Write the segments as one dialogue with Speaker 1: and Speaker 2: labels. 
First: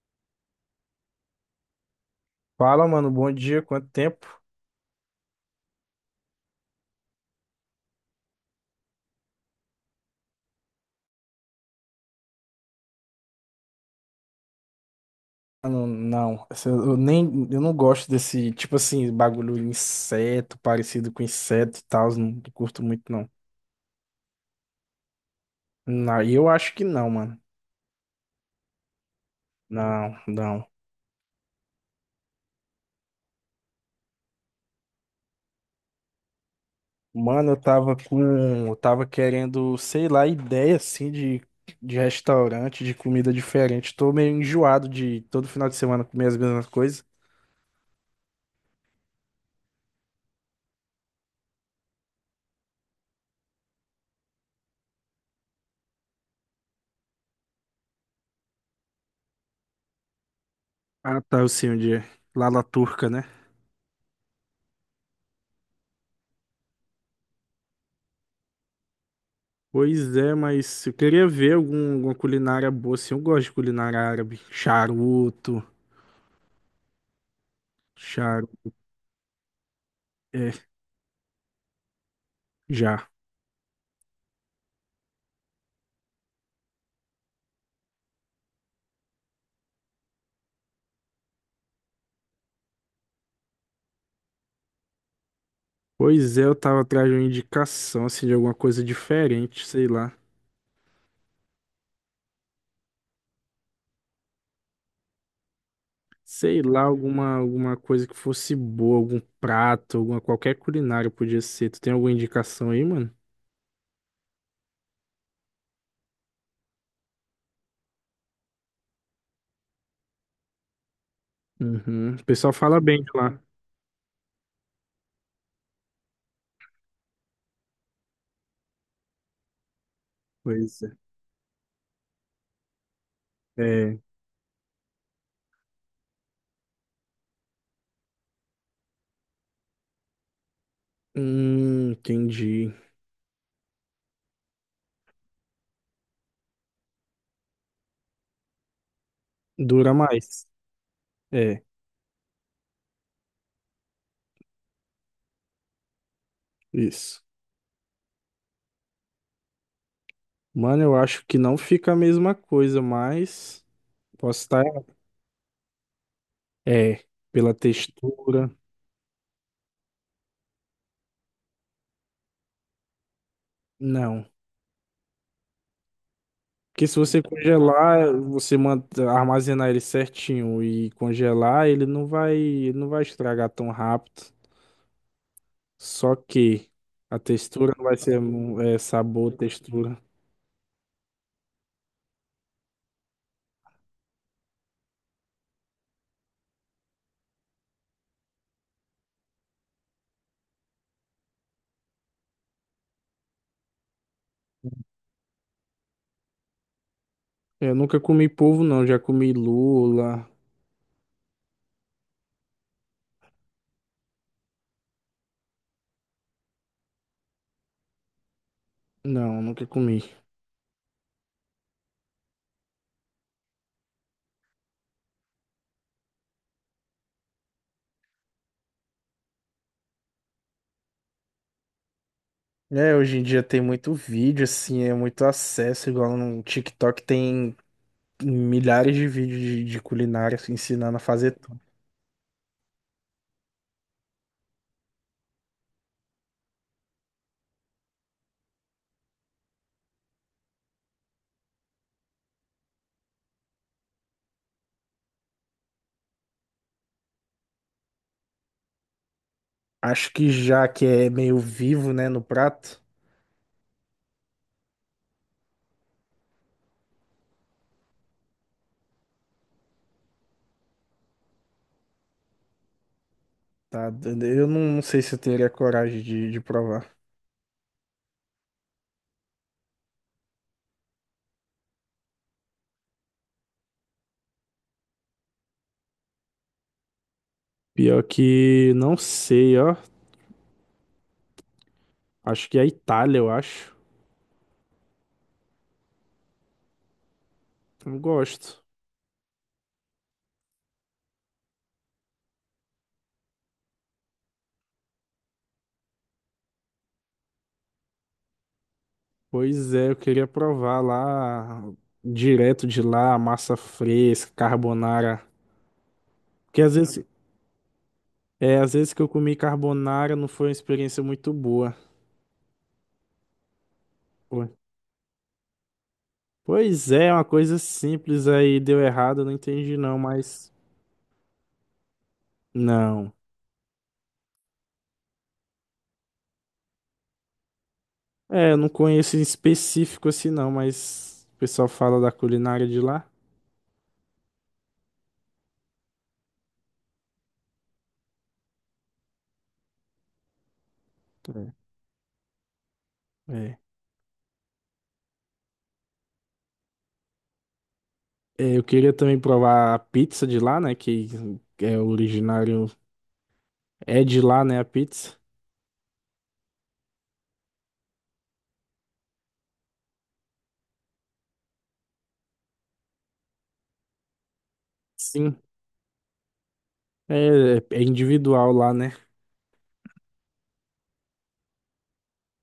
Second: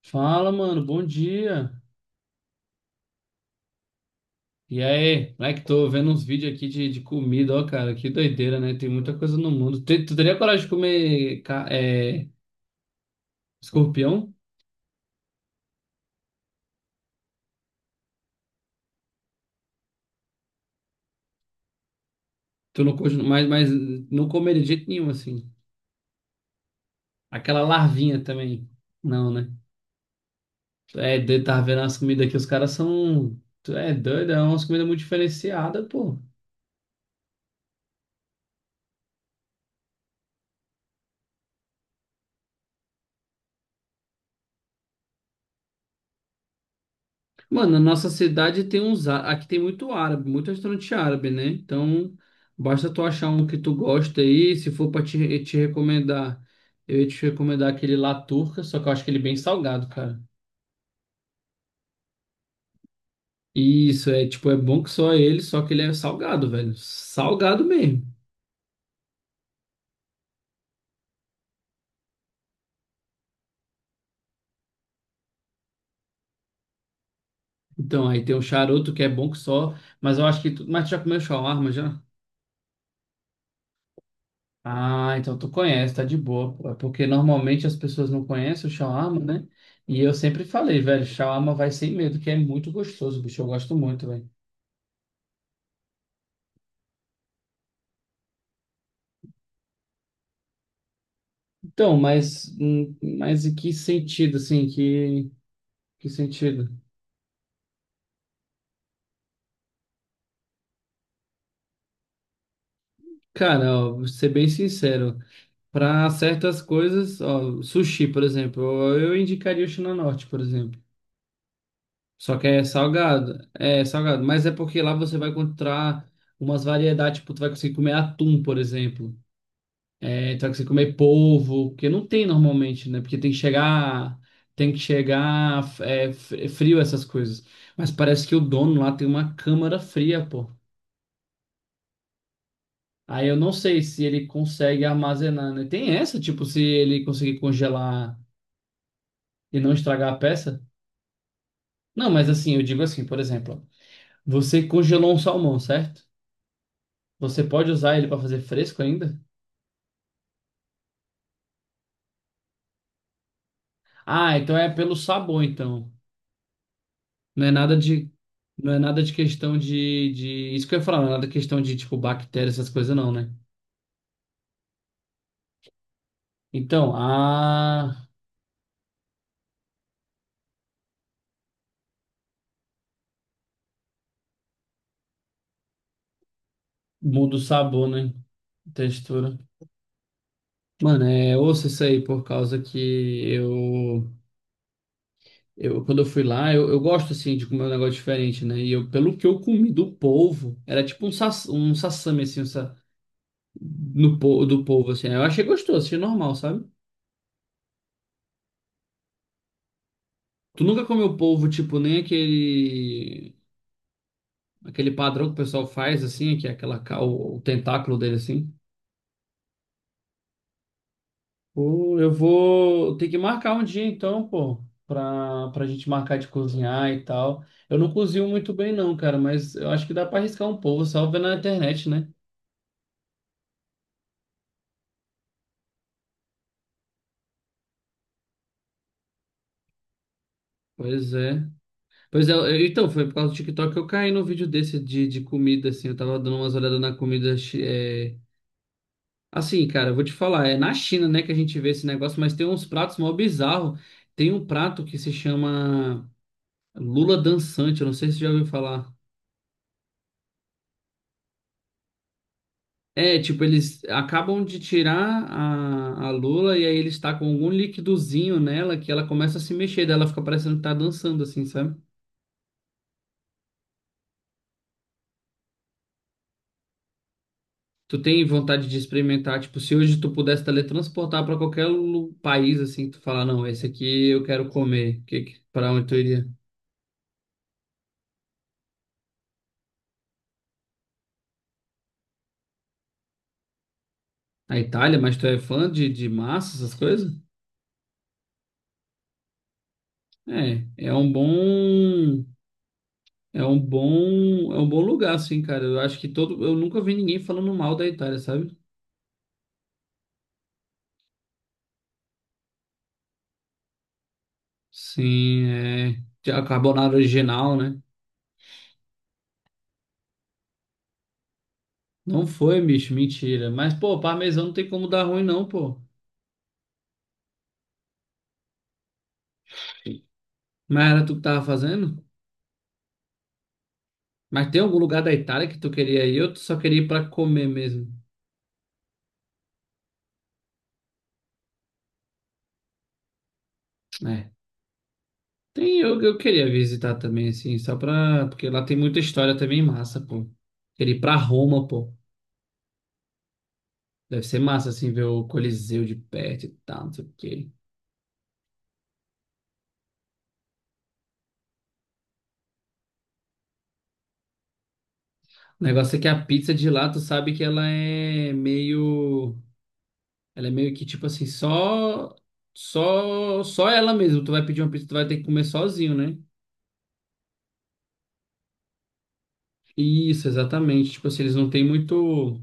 Speaker 1: Fala, mano, bom dia.
Speaker 2: Fala, mano, bom dia, quanto tempo?
Speaker 1: E aí, moleque, tô vendo uns vídeos aqui de comida, ó, cara, que doideira, né? Tem muita coisa no mundo. Tu teria coragem de comer escorpião?
Speaker 2: Mano, não, eu não gosto desse, tipo assim, bagulho inseto, parecido com inseto e tal, não, curto
Speaker 1: Tu não,
Speaker 2: muito não.
Speaker 1: mas não comeria de jeito nenhum, assim.
Speaker 2: Não, e eu acho que não, mano.
Speaker 1: Aquela larvinha também. Não, né?
Speaker 2: Não, não.
Speaker 1: Tu É, de tava vendo as comidas aqui, os caras são. Tu é doido, é umas comidas muito diferenciadas, pô.
Speaker 2: Mano, eu tava querendo, sei lá, ideia assim de restaurante, de comida diferente. Tô meio enjoado de todo final de semana comer as mesmas coisas.
Speaker 1: Mano, a nossa cidade tem uns. Aqui tem muito árabe, muito restaurante árabe, né? Então, basta tu achar um que tu gosta aí. Se for pra te recomendar, eu ia te recomendar aquele lá Turca, só que eu acho que ele é bem salgado, cara.
Speaker 2: Ah, tá, eu sei onde é. Lá na Turca, né?
Speaker 1: Isso, é tipo, é bom que só ele, só que ele é salgado, velho. Salgado mesmo.
Speaker 2: Pois é, mas eu queria ver alguma culinária boa, assim. Eu gosto de culinária árabe. Charuto,
Speaker 1: Então, aí tem um
Speaker 2: charuto,
Speaker 1: charuto que é bom que só. Mas eu acho que.
Speaker 2: é,
Speaker 1: Tu, mas tu já comeu shawarma já?
Speaker 2: já.
Speaker 1: Ah, então tu conhece, tá de boa, pô. É porque normalmente as pessoas não conhecem o shawarma, né? E eu sempre falei, velho, shawarma vai sem medo, que é muito gostoso, bicho, eu gosto muito, velho.
Speaker 2: Pois é, eu tava atrás de uma indicação, assim, de alguma coisa diferente, sei lá.
Speaker 1: Então, mas em que sentido, assim, que
Speaker 2: Sei
Speaker 1: sentido?
Speaker 2: lá, alguma coisa que fosse boa, algum prato, alguma, qualquer culinária podia ser. Tu tem alguma indicação aí, mano?
Speaker 1: Cara, ó, vou ser bem sincero, para certas coisas, ó, sushi, por exemplo, eu indicaria o China Norte, por exemplo.
Speaker 2: Uhum. O
Speaker 1: Só que
Speaker 2: pessoal fala bem de lá.
Speaker 1: é salgado, mas é porque lá você vai encontrar umas variedades, tipo, tu vai conseguir comer atum, por exemplo. É, então, que você
Speaker 2: Pois é.
Speaker 1: comer polvo, porque não tem normalmente, né? Porque tem que
Speaker 2: É.
Speaker 1: chegar, é frio essas coisas. Mas parece que o dono lá tem uma câmara fria, pô.
Speaker 2: Entendi.
Speaker 1: Aí eu não sei se ele consegue armazenar, né? Tem essa, tipo, se ele conseguir congelar e não
Speaker 2: Dura
Speaker 1: estragar a
Speaker 2: mais.
Speaker 1: peça?
Speaker 2: É,
Speaker 1: Não, mas assim, eu digo assim, por exemplo, ó, você congelou um salmão, certo?
Speaker 2: isso.
Speaker 1: Você pode usar ele para fazer fresco ainda?
Speaker 2: Mano, eu acho que não fica a mesma coisa, mas
Speaker 1: Ah,
Speaker 2: posso
Speaker 1: então
Speaker 2: estar
Speaker 1: é pelo
Speaker 2: errado.
Speaker 1: sabor, então.
Speaker 2: É,
Speaker 1: Não é
Speaker 2: pela
Speaker 1: nada de,
Speaker 2: textura.
Speaker 1: não é nada de questão de, isso que eu ia falar, não é nada de questão de, tipo, bactéria, essas coisas não, né?
Speaker 2: Não. Porque
Speaker 1: Então,
Speaker 2: se você
Speaker 1: ah,
Speaker 2: congelar, você manda, armazenar ele certinho e congelar, ele não vai estragar tão rápido. Só que a
Speaker 1: muda o
Speaker 2: textura não
Speaker 1: sabor,
Speaker 2: vai
Speaker 1: né?
Speaker 2: ser é, sabor,
Speaker 1: Textura.
Speaker 2: textura.
Speaker 1: Mano, ouça isso aí, por causa que eu, eu quando eu fui lá, eu gosto, assim, de comer um negócio diferente, né? E eu, pelo que eu comi do polvo, era tipo um, um sassame, assim, um sa, no, po- do polvo, assim. Eu achei gostoso, achei normal, sabe?
Speaker 2: Eu nunca comi polvo, não. Já comi lula.
Speaker 1: Tu nunca comeu polvo, tipo, nem aquele padrão que o pessoal faz, assim, que é aquela, o tentáculo dele, assim.
Speaker 2: Não, nunca comi.
Speaker 1: Pô, eu vou ter que marcar um dia, então, pô, pra gente marcar de cozinhar e tal. Eu não cozinho muito bem, não, cara, mas eu acho que dá pra arriscar um pouco, só vendo na internet, né?
Speaker 2: É, hoje em dia tem muito vídeo, assim, é muito acesso, igual no TikTok tem milhares de vídeos de culinária assim, ensinando a
Speaker 1: Pois
Speaker 2: fazer
Speaker 1: é.
Speaker 2: tudo.
Speaker 1: Pois é, então, foi por causa do TikTok que eu caí num vídeo desse de comida, assim. Eu tava dando umas olhadas na comida. Assim, cara, eu vou te falar, é na China, né, que a gente vê esse negócio, mas tem uns pratos mó bizarro. Tem um prato que se chama Lula Dançante, eu não sei se você já ouviu falar.
Speaker 2: Acho que já que é meio vivo, né, no prato,
Speaker 1: É, tipo, eles acabam de tirar a lula e aí ele está com algum liquidozinho nela que ela começa a se mexer, daí ela fica parecendo que tá dançando, assim, sabe?
Speaker 2: tá? Eu não sei se eu teria coragem de provar.
Speaker 1: Tu tem vontade de experimentar, tipo, se hoje tu pudesse teletransportar para qualquer país, assim, tu falar, não, esse aqui eu quero comer, pra onde tu iria?
Speaker 2: Pior que não sei, ó. Acho que é a Itália, eu acho.
Speaker 1: A Itália, mas tu é fã de massa, essas coisas?
Speaker 2: Eu gosto.
Speaker 1: É, é um bom. É um bom, é um bom lugar, assim, cara. Eu acho que todo, eu nunca vi ninguém falando mal da Itália, sabe?
Speaker 2: Pois é, eu queria provar lá direto de lá, massa fresca, carbonara.
Speaker 1: Sim, é a
Speaker 2: Porque às
Speaker 1: carbonara
Speaker 2: vezes,
Speaker 1: original, né?
Speaker 2: é, às vezes que eu comi carbonara não foi uma experiência muito boa.
Speaker 1: Não foi, bicho, mentira. Mas pô, parmesão não tem como dar ruim não, pô.
Speaker 2: Pois é, é uma coisa simples aí deu errado, eu não entendi não, mas
Speaker 1: Mas era tu que tava fazendo?
Speaker 2: não.
Speaker 1: Mas tem algum lugar da Itália que tu queria ir? Eu só queria ir pra comer mesmo.
Speaker 2: É, eu não conheço em específico assim não, mas o pessoal fala da culinária de lá.
Speaker 1: É. Eu queria visitar também, assim, só pra. Porque lá tem muita história também massa, pô. Queria ir pra
Speaker 2: É.
Speaker 1: Roma, pô.
Speaker 2: É.
Speaker 1: Deve ser massa, assim, ver o Coliseu de perto e tal, não sei o quê.
Speaker 2: É, eu queria também provar a pizza de lá, né, que é originário, é de lá, né, a pizza.
Speaker 1: O negócio é que a pizza de lá, tu sabe que ela é meio. Ela é meio que tipo assim, só. Só ela mesmo. Tu vai pedir uma pizza, tu vai ter que
Speaker 2: Sim.
Speaker 1: comer sozinho, né?
Speaker 2: É, é individual lá, né?
Speaker 1: Isso, exatamente. Tipo assim, eles não têm muito.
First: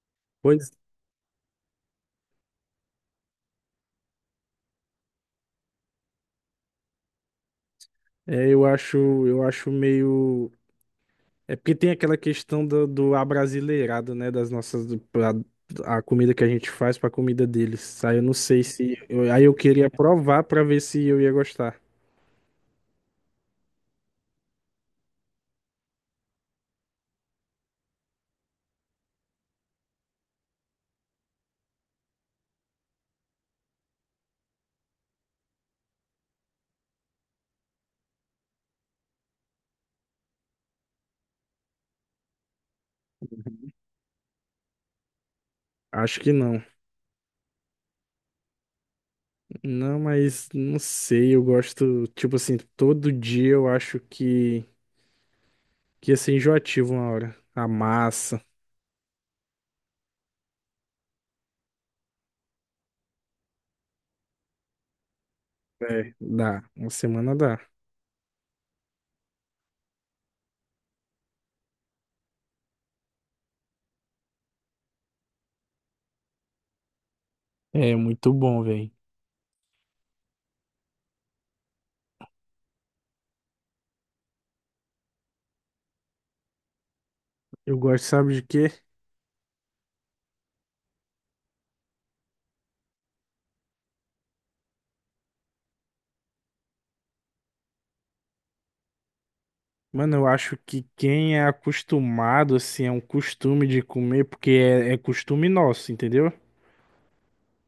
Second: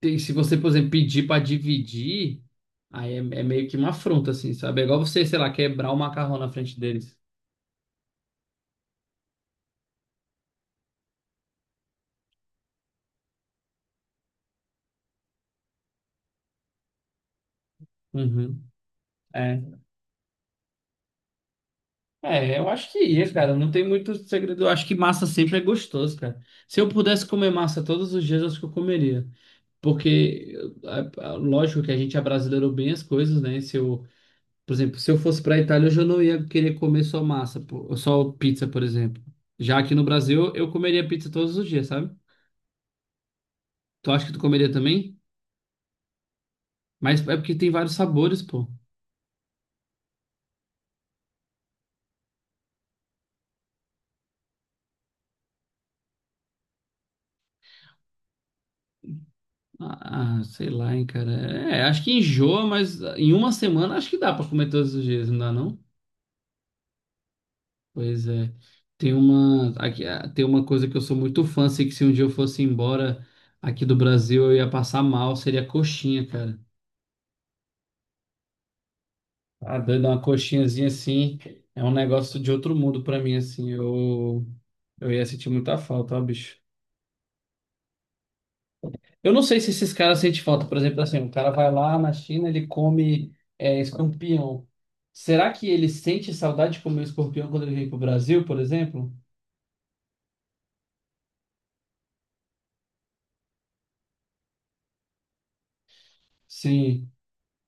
Speaker 1: Se você, por
Speaker 2: Pois
Speaker 1: exemplo, pedir pra dividir, aí é meio que uma afronta, assim, sabe? É igual você, sei lá, quebrar o macarrão na frente deles.
Speaker 2: é, eu acho meio. É porque tem aquela questão do, do abrasileirado, né? Das nossas. A comida que a gente faz pra comida deles. Aí eu não
Speaker 1: Uhum.
Speaker 2: sei se. Aí eu
Speaker 1: É.
Speaker 2: queria provar pra ver se eu ia gostar.
Speaker 1: É, eu acho que ia, cara. Não tem muito segredo. Eu acho que massa sempre é gostoso, cara. Se eu pudesse comer massa todos os dias, eu acho que eu comeria, porque lógico que a gente abrasileirou bem as coisas, né? Se eu, por exemplo, se eu fosse para a Itália, eu já não ia querer comer só massa, pô, só pizza, por exemplo. Já aqui no Brasil, eu comeria pizza todos os dias, sabe? Tu acha que tu comeria também?
Speaker 2: Acho que não.
Speaker 1: Mas é porque tem vários sabores, pô.
Speaker 2: Não, mas não sei. Eu gosto. Tipo assim, todo dia eu acho que ia ser enjoativo uma hora. A massa.
Speaker 1: Ah, sei lá, hein, cara. É, acho que enjoa, mas em uma semana acho que dá para comer todos os dias, não dá, não?
Speaker 2: É, dá. Uma semana dá.
Speaker 1: Pois é. Tem uma coisa que eu sou muito fã, assim, que se um dia eu fosse embora aqui do Brasil, eu ia passar mal, seria coxinha, cara.
Speaker 2: É muito bom, velho.
Speaker 1: Ah, doido, é uma coxinhazinha assim, é um negócio de outro mundo pra mim, assim. Eu ia sentir muita falta, ó, bicho.
Speaker 2: Eu gosto, sabe de quê?
Speaker 1: Eu não sei se esses caras sentem falta, por exemplo, assim, o cara vai lá na China, ele come escorpião. Será que ele sente saudade de comer escorpião quando ele vem pro Brasil, por exemplo?
Speaker 2: Mano, eu acho que quem é acostumado, assim, é um costume de comer, porque é, é costume nosso, entendeu?
Speaker 1: Sim.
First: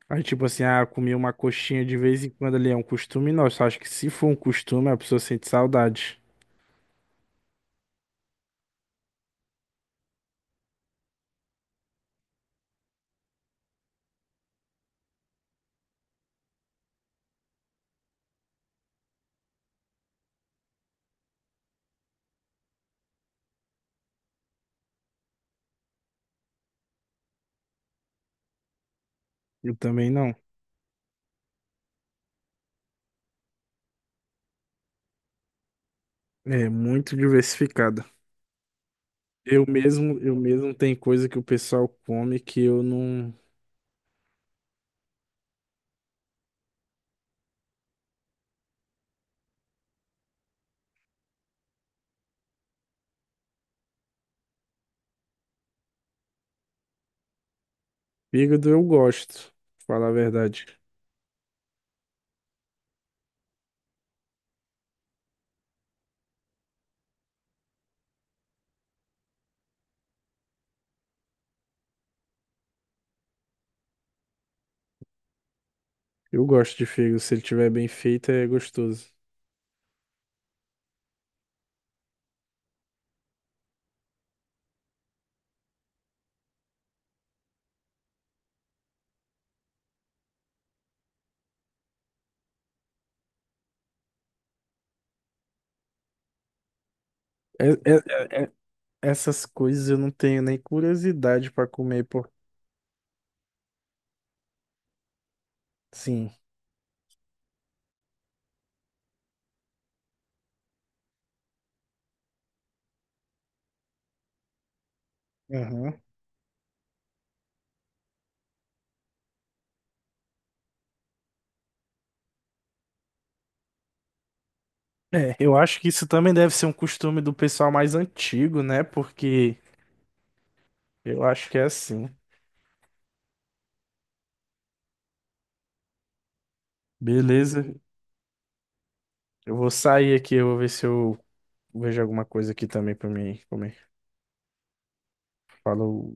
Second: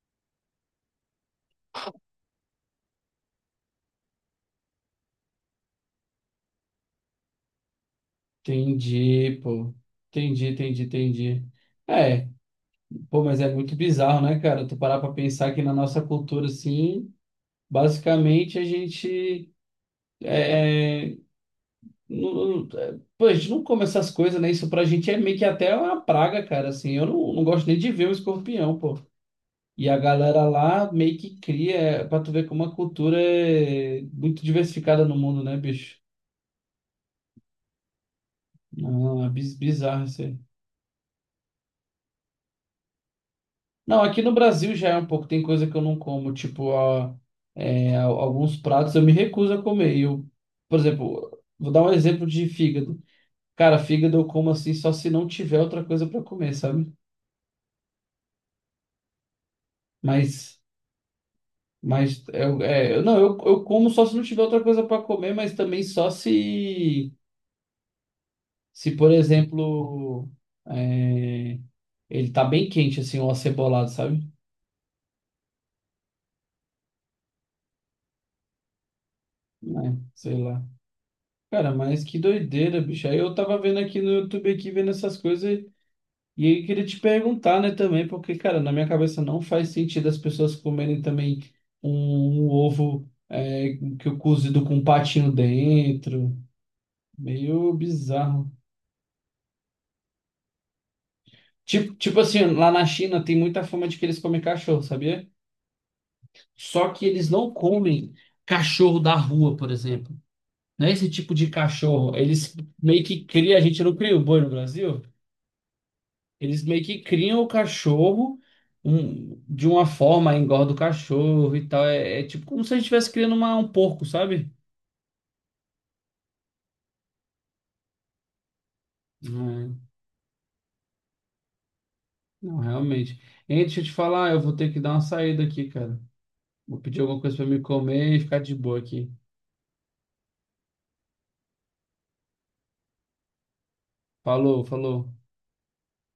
Speaker 2: Aí, tipo assim, ah, comer uma coxinha de vez em quando ali é um costume nosso. Acho que se for um costume, a pessoa sente saudade.
Speaker 1: Entendi, pô. Entendi, entendi, entendi. É, pô, mas é muito bizarro, né, cara? Tu parar pra pensar que na nossa cultura, assim, basicamente a gente. Não, é, pô, a gente não come essas coisas, né? Isso pra gente é meio que até uma praga, cara, assim. Eu não gosto nem de ver um escorpião, pô.
Speaker 2: Eu
Speaker 1: E a
Speaker 2: também não.
Speaker 1: galera lá meio que cria, pra tu ver como a cultura é muito diversificada no mundo, né, bicho?
Speaker 2: É muito diversificada.
Speaker 1: Não, é
Speaker 2: Eu
Speaker 1: bizarro
Speaker 2: mesmo,
Speaker 1: isso
Speaker 2: eu
Speaker 1: aí.
Speaker 2: mesmo tem coisa que o pessoal come que eu não.
Speaker 1: Não, aqui no Brasil já é um pouco, tem coisa que eu não como, tipo, alguns pratos eu me recuso a comer. E eu, por exemplo, vou dar um exemplo de fígado. Cara, fígado eu como assim só se não tiver outra coisa pra comer, sabe?
Speaker 2: Fígado eu gosto, pra falar a
Speaker 1: Mas,
Speaker 2: verdade.
Speaker 1: mas não, eu como só se não tiver outra coisa pra comer, mas também só se por exemplo, é, ele tá bem quente, assim, ou acebolado, sabe?
Speaker 2: Eu gosto de fígado, se ele tiver bem feito, é gostoso.
Speaker 1: É, sei lá. Cara, mas que doideira, bicho. Aí eu tava vendo aqui no YouTube, aqui, vendo essas coisas, e aí queria te perguntar, né, também, porque, cara, na minha cabeça não faz sentido as pessoas comerem também um ovo é, que eu cozido com um patinho dentro.
Speaker 2: É,
Speaker 1: Meio
Speaker 2: é,
Speaker 1: bizarro.
Speaker 2: é, Essas coisas eu não tenho nem curiosidade pra
Speaker 1: Tipo,
Speaker 2: comer,
Speaker 1: tipo
Speaker 2: pô.
Speaker 1: assim, lá na China tem muita fama de que eles comem cachorro, sabia?
Speaker 2: Sim.
Speaker 1: Só que eles não comem cachorro da rua, por exemplo. Não é esse tipo de cachorro. Eles meio que criam, a gente não cria o boi no Brasil?
Speaker 2: Aham.
Speaker 1: Eles meio que criam o cachorro de uma forma, engorda o cachorro e tal. É, é tipo como se a gente estivesse criando um porco, sabe?
Speaker 2: É, eu acho que isso também deve ser um costume do pessoal mais antigo, né? Porque
Speaker 1: É,
Speaker 2: eu acho que é assim.
Speaker 1: não, realmente. Hein, deixa eu te falar, eu vou ter que dar uma saída aqui, cara. Vou pedir alguma coisa pra me
Speaker 2: Beleza,
Speaker 1: comer e ficar de boa aqui.
Speaker 2: eu vou sair aqui, eu vou ver se eu vejo alguma coisa aqui também pra mim comer.
Speaker 1: Falou, falou.
Speaker 2: Falou.